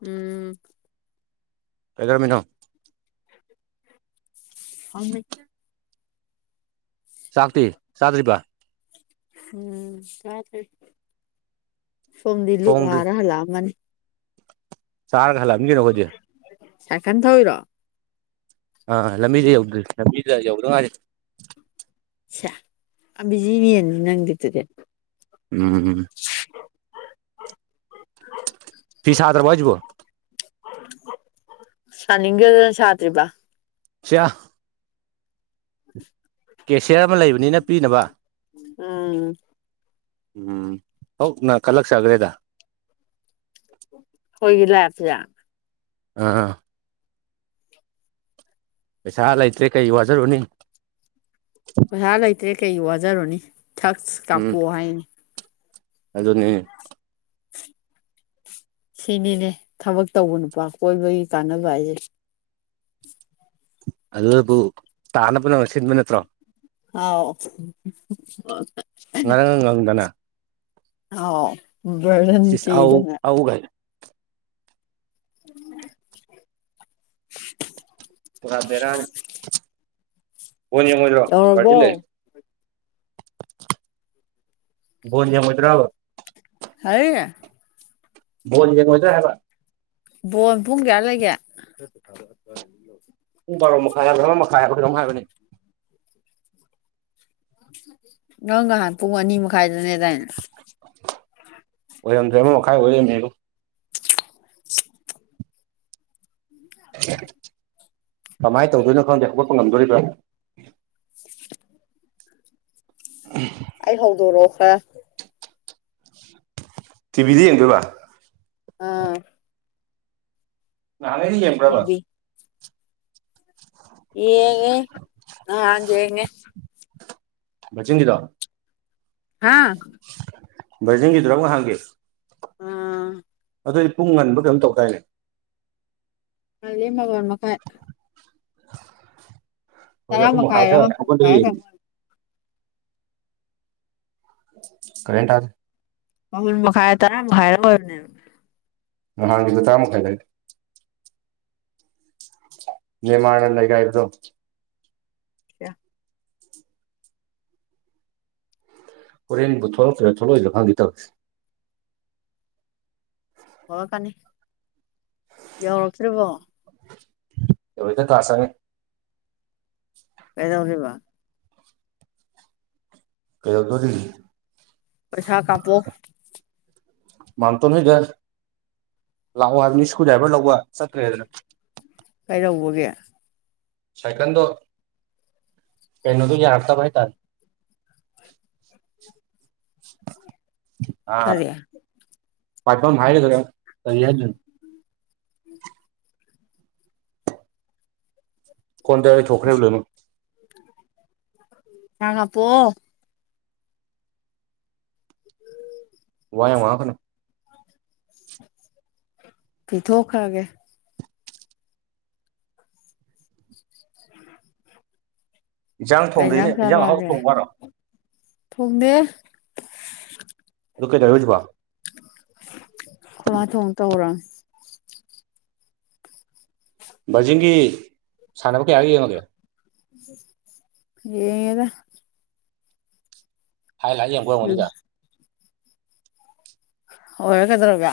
ꯎꯝ ꯀꯩꯒꯔꯃꯤꯅꯣ ꯑꯃꯤ ꯆꯥꯛꯇꯤ ꯆꯇꯔꯤꯄꯥ ꯎꯝ ꯁꯣꯝꯗꯤ ꯂꯨ ꯊꯣꯡꯗ꯭ꯔꯤ ꯋꯥꯔ ꯍꯜꯂꯛꯑꯃꯅꯤ ꯁꯥꯔꯒ ꯈꯂꯂꯝꯒꯅꯈꯣꯏꯗꯤ ꯁꯀꯥꯟ ꯊ ꯍꯣꯏꯔ ꯑꯥ ꯂꯝꯕꯤꯗ ꯌꯧꯗ꯭ꯣꯏ ꯂꯝꯕꯤꯗ ꯌꯧꯗ꯭ꯔꯉꯅꯤ ꯑꯕꯤꯖꯤꯅꯦꯅ ꯅꯪꯗꯤꯗꯨꯗꯤ ꯎꯝ ꯐꯤꯤꯁꯗ꯭ꯔ ꯋꯥꯖꯕꯣ ꯆ ꯍꯦ ꯁꯥꯇ꯭ꯔꯤꯕ ꯆ ꯀꯦꯁꯤꯌꯔ ꯑꯃ ꯂꯩꯕꯅꯤꯅ ꯄꯤꯅꯕ ꯎꯝ ꯎꯝ ꯍꯧ ꯅꯪ ꯀꯂꯛ ꯁꯒ꯭ꯔꯦꯗ ꯒꯤ ꯂꯇꯖ ꯑ ꯄꯩꯁꯥ ꯂꯩꯇ꯭ꯔꯦ ꯀꯩ ꯋꯥꯖꯔꯨꯅꯤ ꯄꯩꯁꯥ ꯂꯩꯇ꯭ꯔꯦ ꯀꯩ ꯋꯥꯖꯔꯣꯅꯤ ꯊꯛ ꯀꯥꯞꯄꯣꯛꯑꯣ ꯍꯥꯏꯅꯤ ꯑꯗꯨꯗꯣꯅꯤ ꯁꯤꯅꯤꯅꯦ ꯊꯕꯛ ꯇꯧꯕ ꯅꯨꯄꯥ ꯀꯣꯏꯕꯒꯤ ꯀꯥꯟꯅꯕ ꯍꯥꯏꯁꯦ ꯑꯗꯨꯕꯨ ꯇꯥꯅꯕ ꯄꯨꯅꯃꯛ ꯁꯤꯟꯕ ꯅꯠꯇ꯭ꯔꯣ ꯑꯥꯎ ꯉꯔꯥꯡ ꯉꯥꯡꯗꯅ ꯑꯥꯎ ꯁꯤꯁ ꯔꯇꯤ ꯑꯧ ꯏꯗꯅ ꯑꯧꯒꯥꯏ ꯎꯝ ꯄꯨꯔꯥ ꯐꯅꯤ ꯃꯂ ꯄ ꯌꯧꯔꯕꯣ ꯂꯩꯦ ꯣꯣꯟꯖ ꯃꯠꯇ꯭ꯔꯕ ꯍꯥꯏꯌꯦ ꯣꯜ ꯌꯦꯉꯖ ꯍꯥꯏꯕ ꯕꯣꯟ ꯄꯨꯡ ꯀꯌꯥ ꯂꯩꯒꯦ ꯄꯨꯡ ꯕꯥꯔꯣ ꯃꯈꯥ ꯌꯥꯎꯒꯗ꯭ꯔ ꯃꯈꯥ ꯌꯥꯎꯗ꯭ꯔꯥ ꯍꯥꯏꯕꯅꯦ ꯉꯪ ꯉꯍꯥꯟ ꯄꯨꯡ ꯑꯅꯤ ꯃꯈꯥꯏꯗꯅꯦꯗꯥꯅ ꯑꯣꯏꯔꯝꯗ꯭ꯔꯦ ꯑꯃ ꯃꯈꯥꯏ ꯑꯣꯏꯔꯝꯃꯦꯣ [inaudible] ꯀꯃꯥꯏꯅ ꯇꯧꯗꯣꯏꯅꯣ ꯈꯪꯗꯦ ꯍꯧꯒꯠꯄ ꯉꯝꯗꯣꯔꯤꯕ꯭ꯔꯣ [inaudible] ꯑ ꯑꯩ ꯍꯧꯗꯣ ꯔꯣ ꯍꯥ ꯇꯕꯤꯖꯤꯡ ꯀꯕ ꯑꯥ ꯌꯥꯅꯦꯗꯤꯦ ꯑꯍꯗꯕꯥꯗ ꯌꯦꯉꯦ ꯑ ꯌꯦꯌꯦꯉ ꯖꯗꯤꯗꯣ ꯍꯥꯥ ꯖꯦꯡꯒꯗ꯭ꯔꯕ ꯍꯦ ꯑꯥ ꯑꯗꯨꯗ ꯑꯩ ꯄꯨꯡ ꯉꯟꯕꯗꯝ ꯇꯧꯈꯥꯏꯅꯦ ꯑ ꯂꯩꯃ ꯑꯣꯏꯔꯃ ꯀꯥꯏ ꯍꯧꯈꯨꯝ ꯃꯈꯥꯏꯔ ꯃꯈꯥꯏꯗꯅꯦ ꯃꯥꯄꯜ ꯑꯩꯈꯣꯏ ꯌꯦ ꯃꯈꯥꯏꯔ ꯀꯔꯦ ꯇꯔ ꯑ ꯃꯈ ꯃꯈꯥ ꯇꯔ ꯍꯥꯏꯔ ꯑꯣꯏ ꯅꯍꯥꯟꯒꯤꯁꯨ ꯇꯥꯃꯩ ꯂꯩꯦ ꯌꯦ ꯃꯥꯂꯒꯥꯏꯣ ꯀꯌꯥ ꯍꯣꯔꯦꯟꯕꯨ ꯊꯣꯛꯂꯛꯇ꯭ꯔꯥ ꯊꯣꯛꯂꯛꯏꯁꯤꯔ ꯈꯪꯗꯦ ꯇꯧꯁꯦ ꯍꯔ ꯀꯅꯤ ꯌꯧꯔꯛꯇ꯭ꯔꯤꯕꯣ ꯑꯩꯕꯗꯤ ꯀ꯭ꯂꯥꯁꯅꯦ ꯀꯩꯗꯧꯔꯤꯕ ꯀꯩꯣꯧꯗꯔꯤ ꯄ ꯁꯥꯥ ꯀꯄ ꯃꯥꯎꯟꯇꯣꯟ ꯍꯣꯏꯗ ꯂꯥꯛꯑꯣ ꯍꯥꯏꯕꯅꯤ ꯏꯁꯀ꯭ꯔꯨ ꯗ꯭ꯔꯥꯏꯚꯔ ꯂꯧꯕ ꯆꯠꯈ꯭ꯔꯦꯗꯅ ꯔꯕꯒꯦ ꯁꯥꯏꯀꯥꯟꯗ ꯀꯩꯅ ꯇꯒꯤꯦ ꯍꯥꯔꯇ ꯍꯥꯏꯍꯤ ꯇ [unintelligible] ꯀꯔꯤ ꯄꯥꯏꯐꯝ ꯍꯥꯏꯔꯗ꯭ꯔꯔꯤ ꯍꯥꯏ ꯎꯝ ꯀꯣꯟꯇ ꯊꯣꯈ ꯎ ꯂꯩꯅ ꯌꯥꯉ ꯄ ꯎꯝ ꯋꯥ ꯌꯥ ꯋꯥ ꯐꯅ ꯐ ꯊꯣꯛꯣ ꯈꯥꯒꯦ [unintelligible] [inaudible] ꯏꯟꯁꯥꯡ ꯊꯣꯡꯗꯣꯏꯅꯦ ꯏꯟꯖꯥꯡ ꯍꯍꯥꯎ ꯊꯣꯡꯕꯔꯣ ꯊꯣꯡꯃꯦꯦ ꯑꯗꯨ ꯀꯩꯗꯧꯔꯦ ꯍꯧꯖꯤꯛꯐꯥꯎ ꯃ ꯊꯣꯡ ꯇ ꯍꯧꯔ ꯕꯔꯖꯤꯡꯒꯤ ꯁꯥꯟꯅꯕ ꯀꯌꯥꯒ ꯌꯦꯡꯉꯒꯦ ꯌꯦꯉꯗ ꯍꯥꯏꯥꯏ ꯂ ꯌꯦꯡꯕ ꯎꯝ ꯌꯦꯡꯉꯣꯅꯤꯗ ꯍꯔꯦ ꯀꯗ꯭ꯔꯣꯒ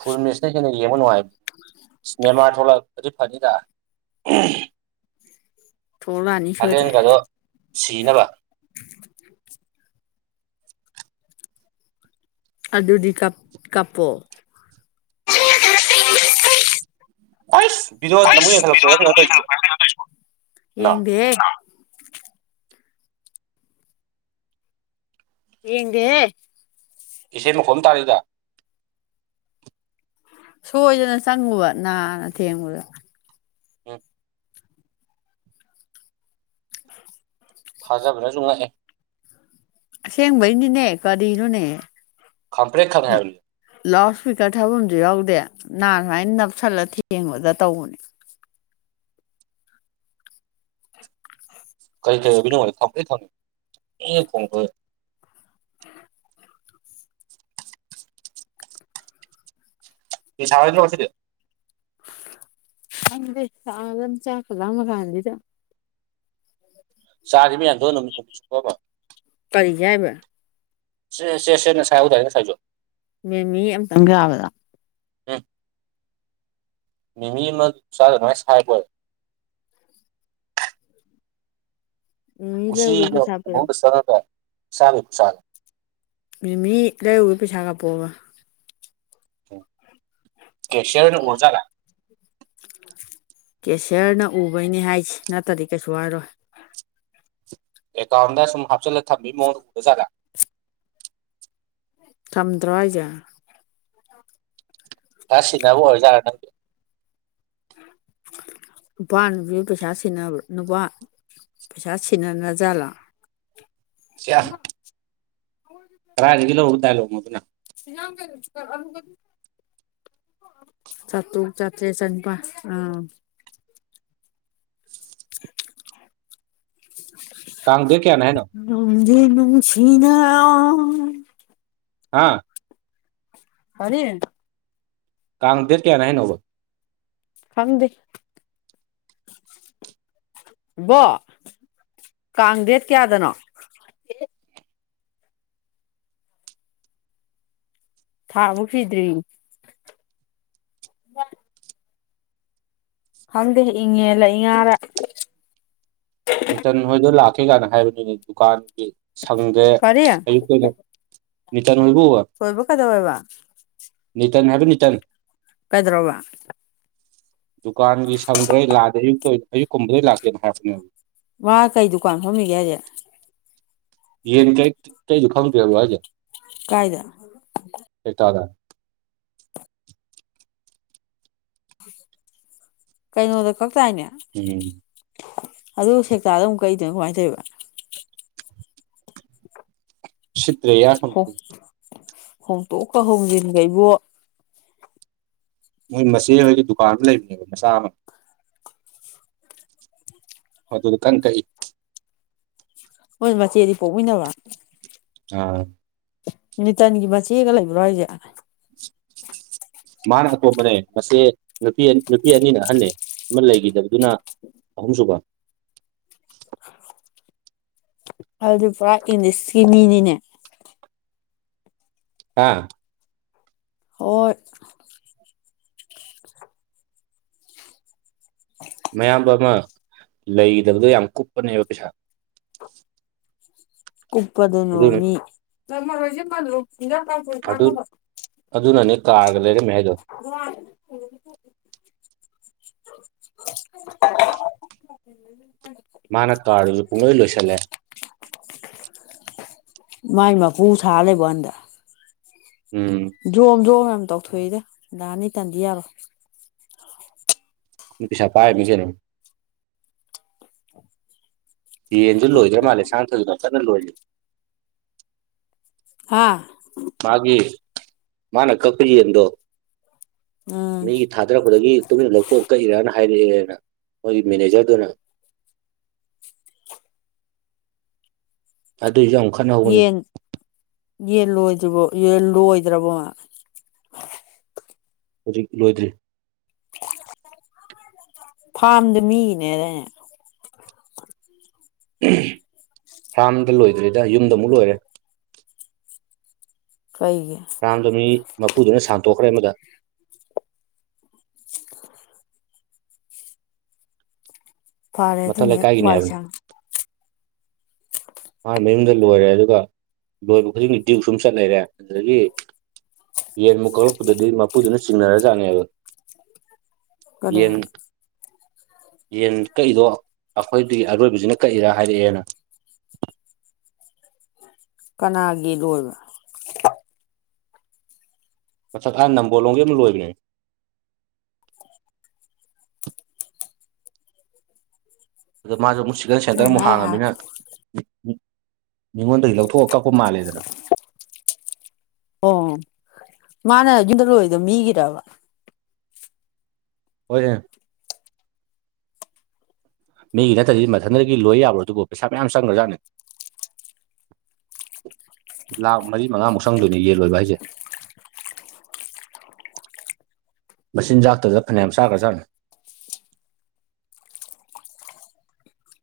ꯐꯨꯜ ꯃꯦꯠꯁꯅ ꯣꯂ ꯔꯔꯤꯐꯥꯅꯤꯗ ꯊꯂꯛꯑꯅꯤ ꯁꯣꯏꯗ꯭ꯔꯦ ꯁꯤꯅꯕ ꯑꯗꯨꯗꯤ ꯀꯞ ꯀꯥꯞꯄꯣ ꯀꯣꯏꯁ ꯕꯤꯗꯣꯠ ꯑꯃꯨꯛ ꯍꯦꯟꯈꯠꯂꯛꯄꯔꯥ ꯀꯩꯅꯣ ꯇꯧꯔꯤꯁꯤꯣ ꯌꯦꯡꯗꯦꯍꯦ ꯌꯦꯒ ꯏꯆꯦ ꯅꯨꯈꯣꯝ ꯇꯥꯔꯤꯗ ꯁꯣꯏꯗꯅ ꯆꯪꯉꯨꯕ ꯅꯥꯅ ꯊꯦꯡꯉꯨꯗ ꯑꯣ ꯊꯥꯖꯕꯅ ꯅꯨꯡꯉ ꯑꯦ ꯑꯁꯦꯡꯕꯩꯅꯤꯅꯦ ꯀꯔꯤꯅꯣꯅꯦ ꯈꯪꯄ꯭ꯔꯦꯛ ꯈꯪꯑꯦ ꯍꯥꯏꯕꯅꯦ ꯂꯥꯎꯠ ꯁ꯭ꯄꯤꯀꯔ ꯊꯥꯐꯝꯁꯨ ꯌꯥꯎꯗꯦ ꯅꯥ ꯁꯨꯃꯥꯏꯅ ꯅꯞꯁꯜꯂ ꯊꯦꯡꯕꯗ ꯇꯧꯕꯅꯦ ꯀꯩ ꯀꯩ ꯑꯣꯏꯕꯣꯏ ꯅꯤꯡꯎꯔꯦ ꯈꯪꯄ꯭ꯔꯦꯛ ꯈꯪꯑꯦ ꯑꯦ ꯈꯣꯡꯉꯛꯄꯗꯨꯗ ꯐꯤ ꯁꯥꯔꯔꯣꯏꯗ꯭ꯔꯣ ꯉꯁꯤ ꯗꯤ ꯈꯪꯗꯦ ꯁꯥꯒꯅꯤ ꯆꯥꯛꯀ ꯂꯥꯝꯃꯀꯥꯟꯁꯤꯗ ꯆꯥꯔꯤ ꯃꯌꯥꯝꯗꯨꯒ [unintelligible] ꯀꯔꯤꯒꯤ ꯍꯥꯏꯕ ꯁꯦ ꯁꯦ ꯁꯦ ꯅ ꯁꯥꯏꯍꯧ ꯗꯥꯏꯅꯦ ꯉꯁꯥꯏꯁꯨ ꯃꯤꯃꯤ ꯑꯃꯇꯪ ꯆꯥꯕꯗꯣ ꯎꯝ ꯃꯤꯃꯤ ꯑꯃ ꯆꯥꯕꯗ ꯑꯗꯥꯏ ꯁꯥꯏ ꯕꯣꯏꯔꯦ ꯃꯦꯃꯤ ꯂꯩꯔꯨꯒꯦ ꯎꯆꯤꯅ ꯄꯩꯁꯥ ꯎꯄꯨ ꯄꯤꯔꯛꯑꯣ ꯃꯅꯨꯡꯗ ꯆꯪꯉꯒ ꯆꯥꯕꯩ ꯈꯨꯆꯥꯅꯦ ꯃꯤꯃꯤ ꯂꯩꯔꯨꯕꯩ ꯄꯩꯁꯥ ꯀꯥꯞꯄꯛ ꯑꯣꯕ ꯀꯦꯁꯤꯌ꯭ꯔꯅ ꯎꯒꯔ ꯖꯥꯠꯂ ꯀꯦꯁꯤꯌ꯭ꯔꯅ ꯎꯕꯩꯅꯤ ꯍꯥꯏꯁꯦ ꯅꯠꯇ꯭ꯔꯗꯤ ꯀꯩꯁꯨ ꯍꯥꯏꯔꯣꯏ ꯑꯦꯀꯥꯎꯟꯗ ꯁꯨꯝ ꯍꯥꯞꯆꯜꯂ ꯊꯝꯕꯩ ꯃꯑꯣꯡꯗ ꯎꯔ ꯖꯥꯠꯂ ꯊꯝꯗ꯭ꯔꯣ ꯍꯥꯏꯖꯦ ꯁꯤꯟꯅꯕ ꯑꯣꯏꯔ ꯖꯥꯠꯂ ꯅꯪ ꯒꯤꯁꯦ ꯅꯨꯄꯥ ꯅꯨꯄꯤ ꯄꯩꯁꯥ ꯁꯤꯟꯅꯕ꯭ꯔ ꯅꯨꯄꯥ ꯄꯩꯁꯥ ꯁꯤꯟꯅꯅ ꯖꯥꯠꯂ ꯁꯤꯌꯥ [inaudible] ꯀꯔꯥꯏꯗꯒꯤ ꯂꯧꯔꯨꯕ ꯗꯥꯏꯂꯣꯒꯅꯣ ꯑꯗꯨꯅ [unintelligible] ꯆꯥꯇ꯭ꯔꯨꯛ ꯆꯥꯇꯔꯦꯠ ꯆꯅꯤꯄꯥꯟ ꯑꯥ ꯀꯥꯡ ꯗꯦꯠ ꯀꯌꯥꯅꯦ ꯍꯥꯏꯅꯣ ꯂꯣꯟꯅ ꯅꯨꯡꯁꯤꯅ ꯍꯥꯥ ꯀꯔꯤ ꯀꯥꯥꯡ ꯗꯦꯠ ꯀꯌꯥꯅꯦ ꯍꯥꯏꯅꯣꯕ ꯈꯪꯗꯦ ꯏꯕꯣꯛ ꯀꯥꯡ ꯗꯦꯠ ꯀꯌꯥꯗꯅꯣ ꯊꯥꯕꯣꯛ ꯁꯤꯗ꯭ꯔꯤ ꯈꯪꯗꯦ ꯏꯪꯉꯦꯜꯂ ꯏꯉꯥꯔꯥ ꯅ꯭ꯌꯨꯇꯟ ꯍꯣꯏꯗꯣ ꯂꯥꯛꯀꯦ ꯀꯥꯏꯅ ꯍꯥꯏꯕꯅꯤꯅꯦ ꯗꯨꯀꯥꯟꯒꯤ ꯁꯪꯗꯦ ꯀꯔꯤ ꯑꯌꯨꯛ ꯑꯣꯏꯅ ꯅꯤꯇꯟ ꯍꯣꯏꯕꯨ ꯊꯣꯏꯕ ꯀꯗꯧꯔꯦꯕ ꯇꯟ ꯍꯥꯏꯕ ꯅ꯭ꯌꯨꯇꯟ ꯀꯩꯗꯧꯔꯕꯥ ꯗꯨꯀꯥꯟꯒꯤ ꯁꯪꯗ꯭ꯔꯦ ꯂꯥꯛꯑꯗꯤ ꯑꯌꯨꯛꯇ ꯑꯌꯨꯛꯀꯨꯝꯕꯗꯩ ꯂꯥꯛꯀꯦꯅ ꯍꯥꯏꯔꯛ ꯄꯅꯦꯕ ꯃꯥ ꯀꯩ ꯗꯨꯀꯥꯟ ꯐꯝꯃꯤꯒꯦ ꯍꯥꯏꯁꯦ ꯌꯦꯟ ꯀꯥꯛ ꯏꯗꯣ ꯈꯪꯗꯔꯕꯣ ꯍꯥꯏꯖꯦ ꯀꯥꯏꯗ ꯀꯩꯀꯥꯗ ꯀꯩꯅꯣꯗ ꯀꯛꯇꯥꯏꯅꯦ ꯎꯝ ꯑꯗꯨꯒ ꯁꯦꯛꯇꯥꯗ ꯑꯃꯨꯛ ꯀꯛ ꯏꯗꯨꯅ ꯀꯃꯥꯏꯅ ꯇꯧꯕ ꯁꯤꯠꯇ꯭ꯔꯦꯌꯦ ꯍꯣꯡ ꯑꯁꯣꯝꯗꯗꯤ ꯍꯣꯡꯇꯣꯛꯀ ꯍꯣꯡꯖꯤꯟꯒ ꯏꯕꯣ ꯃꯣꯏ ꯃꯆꯦ ꯍꯣꯏꯒꯤ ꯗꯨꯀꯥꯟ ꯑꯃ ꯂꯩꯕꯅꯦꯕ ꯃꯆꯥ ꯑꯃ ꯃꯗꯨꯗ ꯀꯟ ꯀꯛ ꯏ ꯍ ꯃꯆꯦꯗꯤ ꯄꯣꯛꯑꯣꯣꯏꯗꯕ ꯑꯥ ꯃꯤꯅꯤꯇꯟꯒꯤ ꯃꯆꯦꯒ ꯂꯩꯕ꯭ꯔꯣ ꯍꯥꯏꯁꯦ [unintelligible] ꯃꯥꯅ ꯑꯇꯣꯝꯕꯅꯦ ꯃꯁꯦ ꯅꯨꯄꯤ ꯅꯨꯄꯤ ꯑꯅꯤꯅ ꯑꯍꯟ ꯑꯃ ꯂꯩꯈꯤꯗꯕꯗꯨꯅ ꯑꯍꯨꯝꯁꯨꯨꯕ ꯑꯗꯨꯗꯤ ꯄꯨꯔꯥ ꯏꯪꯂꯤꯁꯀꯤ ꯃꯤꯅꯤꯅꯦ ꯑꯥ ꯍꯣꯏ ꯃꯌꯥꯝꯕ ꯑꯃ ꯂꯩꯒꯗꯕꯗꯣ ꯌꯥꯝ ꯀꯨꯞꯄꯅꯦꯕ ꯄꯩꯁꯥ ꯀꯨꯞꯄꯗꯅꯣ ꯑꯗꯨꯅ ꯃꯤ ꯑꯗꯨ ꯃꯔꯣꯏꯁꯦꯅꯕ ꯑꯗꯨꯅꯅꯦ ꯀꯥꯔꯒ ꯂꯩꯔꯝꯃꯦ ꯍꯥꯏꯗꯣ ꯑ ꯑ ꯃꯥꯅ ꯀꯥꯔ ꯑꯗꯨ ꯄꯨꯡꯂꯣꯏ ꯂꯣꯏꯁꯤꯜꯂꯦ ꯃꯥꯏ ꯃꯥ ꯄꯨ ꯊꯥꯂꯦꯕꯗ ꯎꯝ ꯖꯣꯝ ꯖꯣꯝ ꯌꯥꯝ ꯇꯧꯊꯣꯛꯏꯗ ꯅꯤ ꯇꯟꯗꯤ ꯌꯥꯔꯣꯏ ꯄꯩꯁꯥ ꯄꯥꯏ ꯃꯤ ꯀꯅꯣ ꯌꯦꯟꯁꯨ ꯂꯣꯏꯗ꯭ꯔꯣꯏ ꯃꯥꯜꯂꯦ ꯁꯥꯡ ꯊꯁꯨꯅ ꯐꯖꯅ ꯂꯣꯏꯜꯂꯤ ꯑꯥ ꯃꯥꯒꯤ ꯃꯥꯅꯦ ꯀꯄꯔꯤ ꯌꯦꯗꯣ ꯎꯝ ꯃꯤꯒꯤ ꯊꯥꯗꯔꯛꯄꯗꯒꯤ ꯇꯨꯃꯤꯟꯅ ꯂꯧꯊꯣꯛ ꯀꯛꯏꯔꯅ ꯍꯥꯏꯔꯛꯑꯦꯅ ꯃꯣꯏꯒꯤ ꯃꯦꯅꯦꯖꯔꯗꯨꯅ ꯁꯨ ꯑꯣꯈꯅ ꯍꯧꯕ ꯌꯦꯟꯂꯣꯏꯗ꯭ꯔꯤꯕꯣ ꯌꯦ ꯂꯣꯏꯗ꯭ꯔꯕꯣ ꯍꯧꯖꯤꯛ ꯂꯣꯏꯗ꯭ꯔꯤ ꯐꯥꯔꯝꯗ ꯃꯤꯅꯦꯗꯅꯦ ꯐꯥꯝꯗ ꯂꯣꯏꯗ꯭ꯔꯤꯗ ꯌꯨꯝꯗ ꯑꯃꯨꯛ ꯂꯣꯏꯔꯦ ꯀꯩꯒꯤ ꯔꯥꯝꯗ ꯃꯤ ꯃꯄꯨꯗꯨꯅ ꯁꯥꯟꯇꯣꯛꯈ꯭ꯔꯦ ꯑꯃꯗ ꯐꯔꯦ ꯃꯊꯛ ꯑꯗꯨꯅꯦꯦꯛ ꯂꯩꯀꯥꯏꯒꯤꯅꯦ ꯍꯥꯏꯕꯅꯤ ꯋꯥꯏꯁꯥꯡ ꯃꯥꯅ ꯃꯌꯨꯝꯗ ꯂꯣꯏꯔꯦ ꯑꯗꯨꯒ ꯂꯣꯏꯕ ꯈꯨꯗꯤꯡꯒꯤ ꯭ꯌꯨ ꯁꯨꯝ ꯆꯠꯅꯔꯦ ꯑꯗꯨꯗꯒꯤ ꯌꯦꯟ ꯃꯨꯛ ꯀꯥꯂꯛꯄꯗꯗꯤ ꯃꯄꯨꯗꯨꯅ ꯆꯤꯡꯅꯔꯖꯥꯅꯦꯕ ꯀꯔꯤ ꯌꯦꯟ ꯌꯦꯟ ꯀꯛꯏꯗꯣ ꯑꯩꯈꯣꯏꯗꯒꯤ ꯑꯔꯣꯏꯕꯁꯤꯅ ꯀꯛꯏꯔꯥ ꯍꯥꯏꯔꯛꯑꯦꯅ ꯀꯅꯥꯒꯤ ꯂꯣꯏꯕ ꯑꯆꯥ ꯈꯥꯏ ꯅꯝꯕꯣ ꯂꯣꯡꯒꯦ ꯑꯃ ꯂꯣꯏꯕꯅꯦ ꯑ ꯃꯥꯁꯨ ꯑꯃꯨꯛ ꯁꯤꯀꯟ ꯁꯦꯟꯇꯔ ꯅꯪ ꯑꯃꯨꯛ ꯍꯥꯏ ꯑꯥꯔ ꯍꯥꯡꯉꯅꯤꯅ ꯃꯤꯉꯣꯟꯗꯒꯤ ꯂꯧꯊꯣꯛꯑꯒ ꯀ ꯎꯃꯥꯂꯦꯗ꯭ꯔ ꯑꯣ ꯃꯥꯅ ꯌꯨꯝꯗ ꯂꯣꯏꯗ ꯃꯤꯒꯤꯕ ꯍꯧꯣꯏꯦ ꯃꯤꯒꯤ ꯅꯠꯇ꯭ꯔꯗꯤ ꯃꯊꯟꯇꯗꯒꯤ ꯂꯣꯏ ꯌꯥꯕ꯭ꯔꯣ ꯑꯗꯨꯕꯨ ꯄꯩꯁꯥ ꯃꯌꯥꯝ ꯆꯪꯈ꯭ꯔꯖꯥꯠꯅꯤ ꯂꯥꯛ ꯃꯔꯤ ꯃꯉꯥꯃꯨꯛ ꯁꯪꯗꯣꯏꯅꯦ ꯌꯦꯟ ꯂꯣꯏꯕ ꯍꯥꯏꯁꯦ [inaudible] [unintelligible] ꯃꯆꯤꯟꯖꯥꯛꯇ ꯆ ꯐꯅ ꯃ ꯁꯥꯥꯒꯁꯥꯅ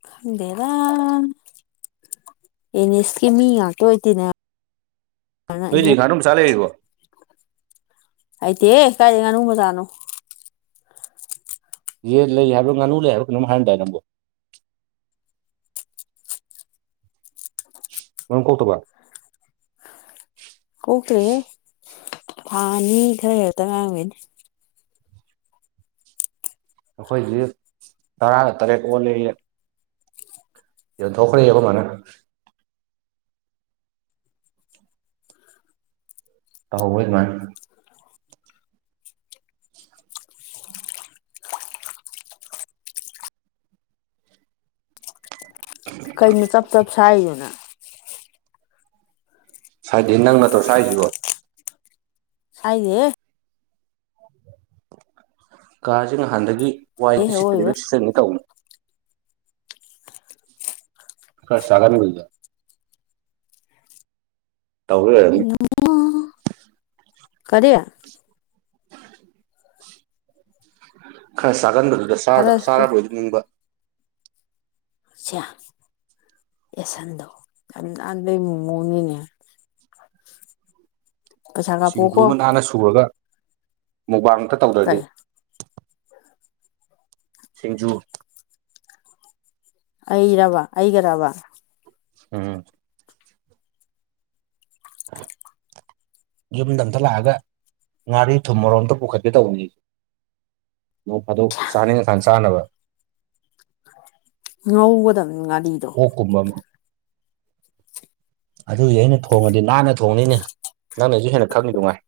ꯈꯟꯗꯦꯗ ꯑꯦꯅꯤ ꯏꯁꯀꯤ ꯃꯤ ꯉꯇꯣ ꯏꯗꯤꯅꯦ ꯇꯣꯏ ꯈꯔꯝ ꯆꯥꯦꯔꯤꯕꯣ ꯑꯥꯏꯗꯤ ꯀꯥꯏꯦ ꯉꯅꯨꯕ ꯇꯥꯅꯣ ꯌꯦ ꯂꯩ ꯍꯥꯏꯕ꯭ꯔꯣ ꯉꯥꯅꯨ ꯂꯩ ꯍꯥꯏꯕ꯭ꯔꯣ ꯀꯩꯅꯝ ꯍꯥꯏꯔꯗꯥꯏ ꯅꯪꯕꯨ ꯃꯝ ꯀꯧ ꯇꯧꯕ ꯀꯣꯈꯔꯦ ꯊꯅꯤ ꯏ ꯈꯔ ꯍꯥꯏ ꯇ ꯉ ꯑꯩꯈꯣꯏꯗꯤ ꯇꯔꯥꯒ ꯇꯔꯦꯠ ꯑꯣꯜꯂꯦ ꯌꯦ ꯊꯣꯛꯈ꯭ꯔꯦ ꯌꯦꯀꯣ ꯃꯥꯅ ꯇꯧꯍꯧꯕ ꯏꯃꯅ [unintelligible] ꯀꯩ ꯆꯞ ꯆꯞꯁꯣꯅ ꯁꯥꯏꯗꯤ ꯅꯪ ꯅꯠꯇ꯭ꯔ ꯁꯥꯏꯁꯤꯕꯣ ꯁꯥꯏꯗꯦ ꯀꯥꯁꯦ ꯅꯍꯥꯟꯗꯒꯤ ꯑꯦ ꯋꯥꯏꯗ ꯁꯤꯠꯇ꯭ꯦ ꯑꯋꯣꯏꯕ ꯂ ꯁꯤꯆꯟꯅꯦ ꯇꯧꯅꯤ ꯀ ꯁꯒꯔꯒꯖ ꯇꯧꯅꯤ ꯀꯔꯤꯌꯥ ꯈꯔ ꯆꯒꯟꯕꯗꯨꯗ ꯈꯔ ꯆꯥꯔꯕꯣꯏꯗꯨ ꯅꯤꯡꯕ ꯑꯆꯥ ꯑꯦꯁꯟꯗꯣ ꯌꯥꯝꯗ ꯃꯣꯅꯤꯅꯦ [inaudible] ꯁꯤꯡꯖꯨ ꯑꯃ ꯅꯥꯟꯅ ꯁꯨꯔꯒ ꯃꯨꯕꯥꯡꯇ ꯇꯧꯗ꯭ꯔꯗꯤ ꯀꯩ ꯁꯤꯡꯖꯨ ꯑꯩ ꯔꯕ ꯑꯩꯒ ꯔꯕ ꯎꯝ ꯑ ꯌꯨꯝꯗ ꯑ ꯑꯃꯇ ꯂꯥꯛꯑꯒ ꯉꯥꯔꯤ ꯊꯨꯝ ꯃꯔꯣꯝꯇ ꯄꯨꯈꯠꯀꯦ ꯇꯧꯕꯅꯤꯦ ꯅꯣꯡ ꯐꯥꯗꯣꯛ ꯆꯥꯅꯤꯡꯉꯀꯥꯟ ꯆꯥꯅꯕ ꯉꯧꯒꯗꯕꯅꯤ ꯉꯥꯔꯤꯗꯣ ꯑꯣꯛꯀꯨꯝꯕ ꯑꯗꯨꯗꯤ ꯑꯩꯅ ꯊꯣꯡꯉꯗꯤ ꯅꯥꯟꯅ ꯊꯣꯡꯅꯤꯅꯦ ꯅꯪꯅꯁꯨ ꯍꯦꯟꯅ ꯈꯪꯉꯤ ꯅꯨꯡꯉꯥꯏ [unintelligible]